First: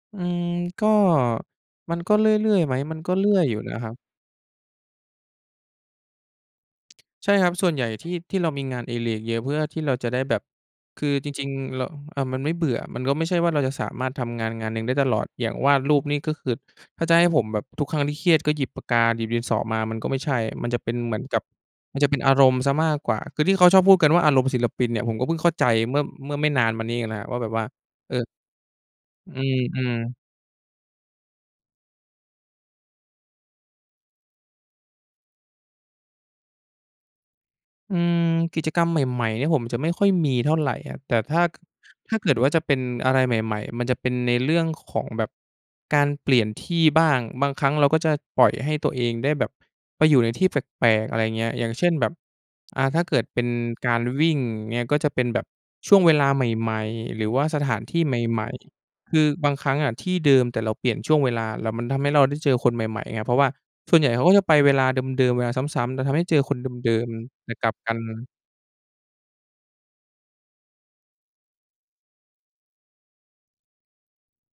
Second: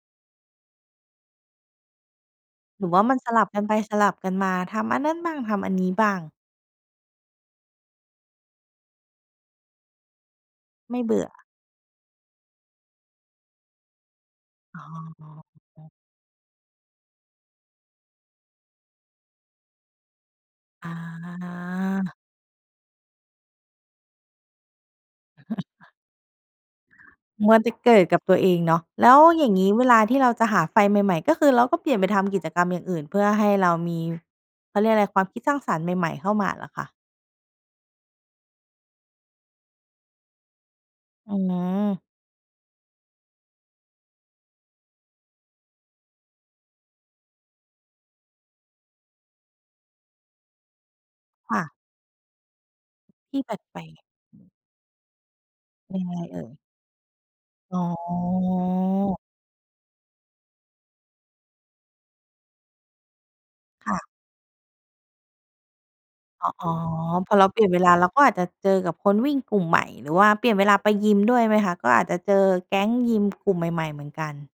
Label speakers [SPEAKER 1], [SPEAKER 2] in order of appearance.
[SPEAKER 1] อืม ก็ มันก็เรื่อย ๆ ไหม
[SPEAKER 2] หรือ
[SPEAKER 1] มั
[SPEAKER 2] ว
[SPEAKER 1] น
[SPEAKER 2] ่า
[SPEAKER 1] ก็
[SPEAKER 2] มัน
[SPEAKER 1] เรื
[SPEAKER 2] ส
[SPEAKER 1] ่อ
[SPEAKER 2] ล
[SPEAKER 1] ย
[SPEAKER 2] ับ
[SPEAKER 1] อยู
[SPEAKER 2] ก
[SPEAKER 1] ่
[SPEAKER 2] ันไ
[SPEAKER 1] น
[SPEAKER 2] ป
[SPEAKER 1] ะครั
[SPEAKER 2] ส
[SPEAKER 1] บ
[SPEAKER 2] ลับกันมา ทำอันนั่นบ้าง ทำอันนี้บ้าง
[SPEAKER 1] ใช่ครับ ส่วนใหญ่ที่ ที่เรามีงานอดิเรกเยอะเพื่อที่เราจะได้แบบ
[SPEAKER 2] ไม่
[SPEAKER 1] คื
[SPEAKER 2] เบ
[SPEAKER 1] อ
[SPEAKER 2] ื่
[SPEAKER 1] จ
[SPEAKER 2] อ
[SPEAKER 1] ริง ๆ เรา อ่า มันไม่เบื่อ มันก็ไม่ใช่ว่าเราจะสามารถทำงาน งานหน
[SPEAKER 2] อ
[SPEAKER 1] ึ
[SPEAKER 2] ๋
[SPEAKER 1] ่งได้ตลอด อย่างวาดร
[SPEAKER 2] อ
[SPEAKER 1] ูปนี่ก็คือ ถ้าจะให้ผมแบบทุกครั้งที่เครียดก็หยิบปากกา หยิบดินสอมามันก็ไม่ใช่ มันจะเ
[SPEAKER 2] อ
[SPEAKER 1] ป็นเหมือนกับ มันจะเ
[SPEAKER 2] า
[SPEAKER 1] ป็นอารมณ์เสียมากกว่า คือที่เขาชอบพูดกันว่า อารมณ์ศิลปินเนี่ยผมก็เพิ่งเข้าใจเมื่อ เมื่อไม่นานมานี้เองนะครับว่า แ
[SPEAKER 2] ม
[SPEAKER 1] บ
[SPEAKER 2] ั
[SPEAKER 1] บ
[SPEAKER 2] ว
[SPEAKER 1] ว่า
[SPEAKER 2] แต่เกิด
[SPEAKER 1] เอ
[SPEAKER 2] กับ
[SPEAKER 1] อ
[SPEAKER 2] ตัวเองเนาะ แล้ว
[SPEAKER 1] อื
[SPEAKER 2] อย่างนี้เว
[SPEAKER 1] อ
[SPEAKER 2] ลา
[SPEAKER 1] ๆ
[SPEAKER 2] ที่เราจะหาไฟใหม่ ๆ ก็คือเราก็เปลี่ยนไปทำกิจกรรมอย่างอื่นเพื่อให้เรามี เขาเรียกอะไร ความคิดสร้างสรรค์ใหม่ ๆ เข้ามาเหรอคะ?
[SPEAKER 1] อืม กิจกรรมใหม่ ๆ เนี่ยผมจะไม่ค่อยมีเท่าไรอะ แต่
[SPEAKER 2] อ
[SPEAKER 1] ถ
[SPEAKER 2] ื
[SPEAKER 1] ้า
[SPEAKER 2] อ
[SPEAKER 1] ถ้าเกิดว่าจะเป็นอะไรใหม่ ๆ มันจะเป็นในเรื่องของแบบการเปลี่ยนที่บ้าง บางครั้งเราก็จะปล่อยให้ตัวเองได้แบบไปอยู่ในที่แปลก ๆ อะไรเงี้ย
[SPEAKER 2] ค่
[SPEAKER 1] อย่า
[SPEAKER 2] ะ
[SPEAKER 1] งเช่น แบบ อ่า ถ้าเกิด
[SPEAKER 2] ท
[SPEAKER 1] เ
[SPEAKER 2] ี
[SPEAKER 1] ป็
[SPEAKER 2] ่
[SPEAKER 1] น
[SPEAKER 2] แปล
[SPEAKER 1] กา
[SPEAKER 2] ก
[SPEAKER 1] รวิ่ง
[SPEAKER 2] ๆ
[SPEAKER 1] อย่างเงี้ย ก็จะเป็นแบบช่
[SPEAKER 2] ย
[SPEAKER 1] ว
[SPEAKER 2] ั
[SPEAKER 1] ง
[SPEAKER 2] ง
[SPEAKER 1] เว
[SPEAKER 2] ไง
[SPEAKER 1] ลา
[SPEAKER 2] เอ
[SPEAKER 1] ใ
[SPEAKER 2] ่ย?
[SPEAKER 1] หม่ ๆ หรือว่าสถ
[SPEAKER 2] อ
[SPEAKER 1] า
[SPEAKER 2] ๋
[SPEAKER 1] นที่ใหม่ ๆ ค
[SPEAKER 2] อ
[SPEAKER 1] ือบางครั้งอะที่เดิม แต่เราเปลี่ยนช่วงเวลา แล้วมันทำให้เราได้เจอคนใหม่ ๆ ไง เพราะว่า
[SPEAKER 2] ค
[SPEAKER 1] ส
[SPEAKER 2] ่
[SPEAKER 1] ่วน
[SPEAKER 2] ะ
[SPEAKER 1] ใหญ่เขาก็จะไปเวลาเดิม ๆ เวลาซ้ำ ๆ จะทำให้เจอ
[SPEAKER 2] อ๋อ
[SPEAKER 1] คน
[SPEAKER 2] อ๋อ
[SPEAKER 1] เดิม
[SPEAKER 2] พอเ
[SPEAKER 1] ๆ
[SPEAKER 2] รา
[SPEAKER 1] แต่
[SPEAKER 2] เปลี
[SPEAKER 1] ก
[SPEAKER 2] ่
[SPEAKER 1] ล
[SPEAKER 2] ยน
[SPEAKER 1] ับ
[SPEAKER 2] เวล
[SPEAKER 1] กั
[SPEAKER 2] า
[SPEAKER 1] น
[SPEAKER 2] เราก็อาจจะเจอกับคนวิ่งกลุ่มใหม่ หรือว่าเปลี่ยนเวลาไปยิมด้วยไหมคะ? ก็อาจจะเจอแก๊งยิมกลุ่มใหม่ ๆ เหมือนกัน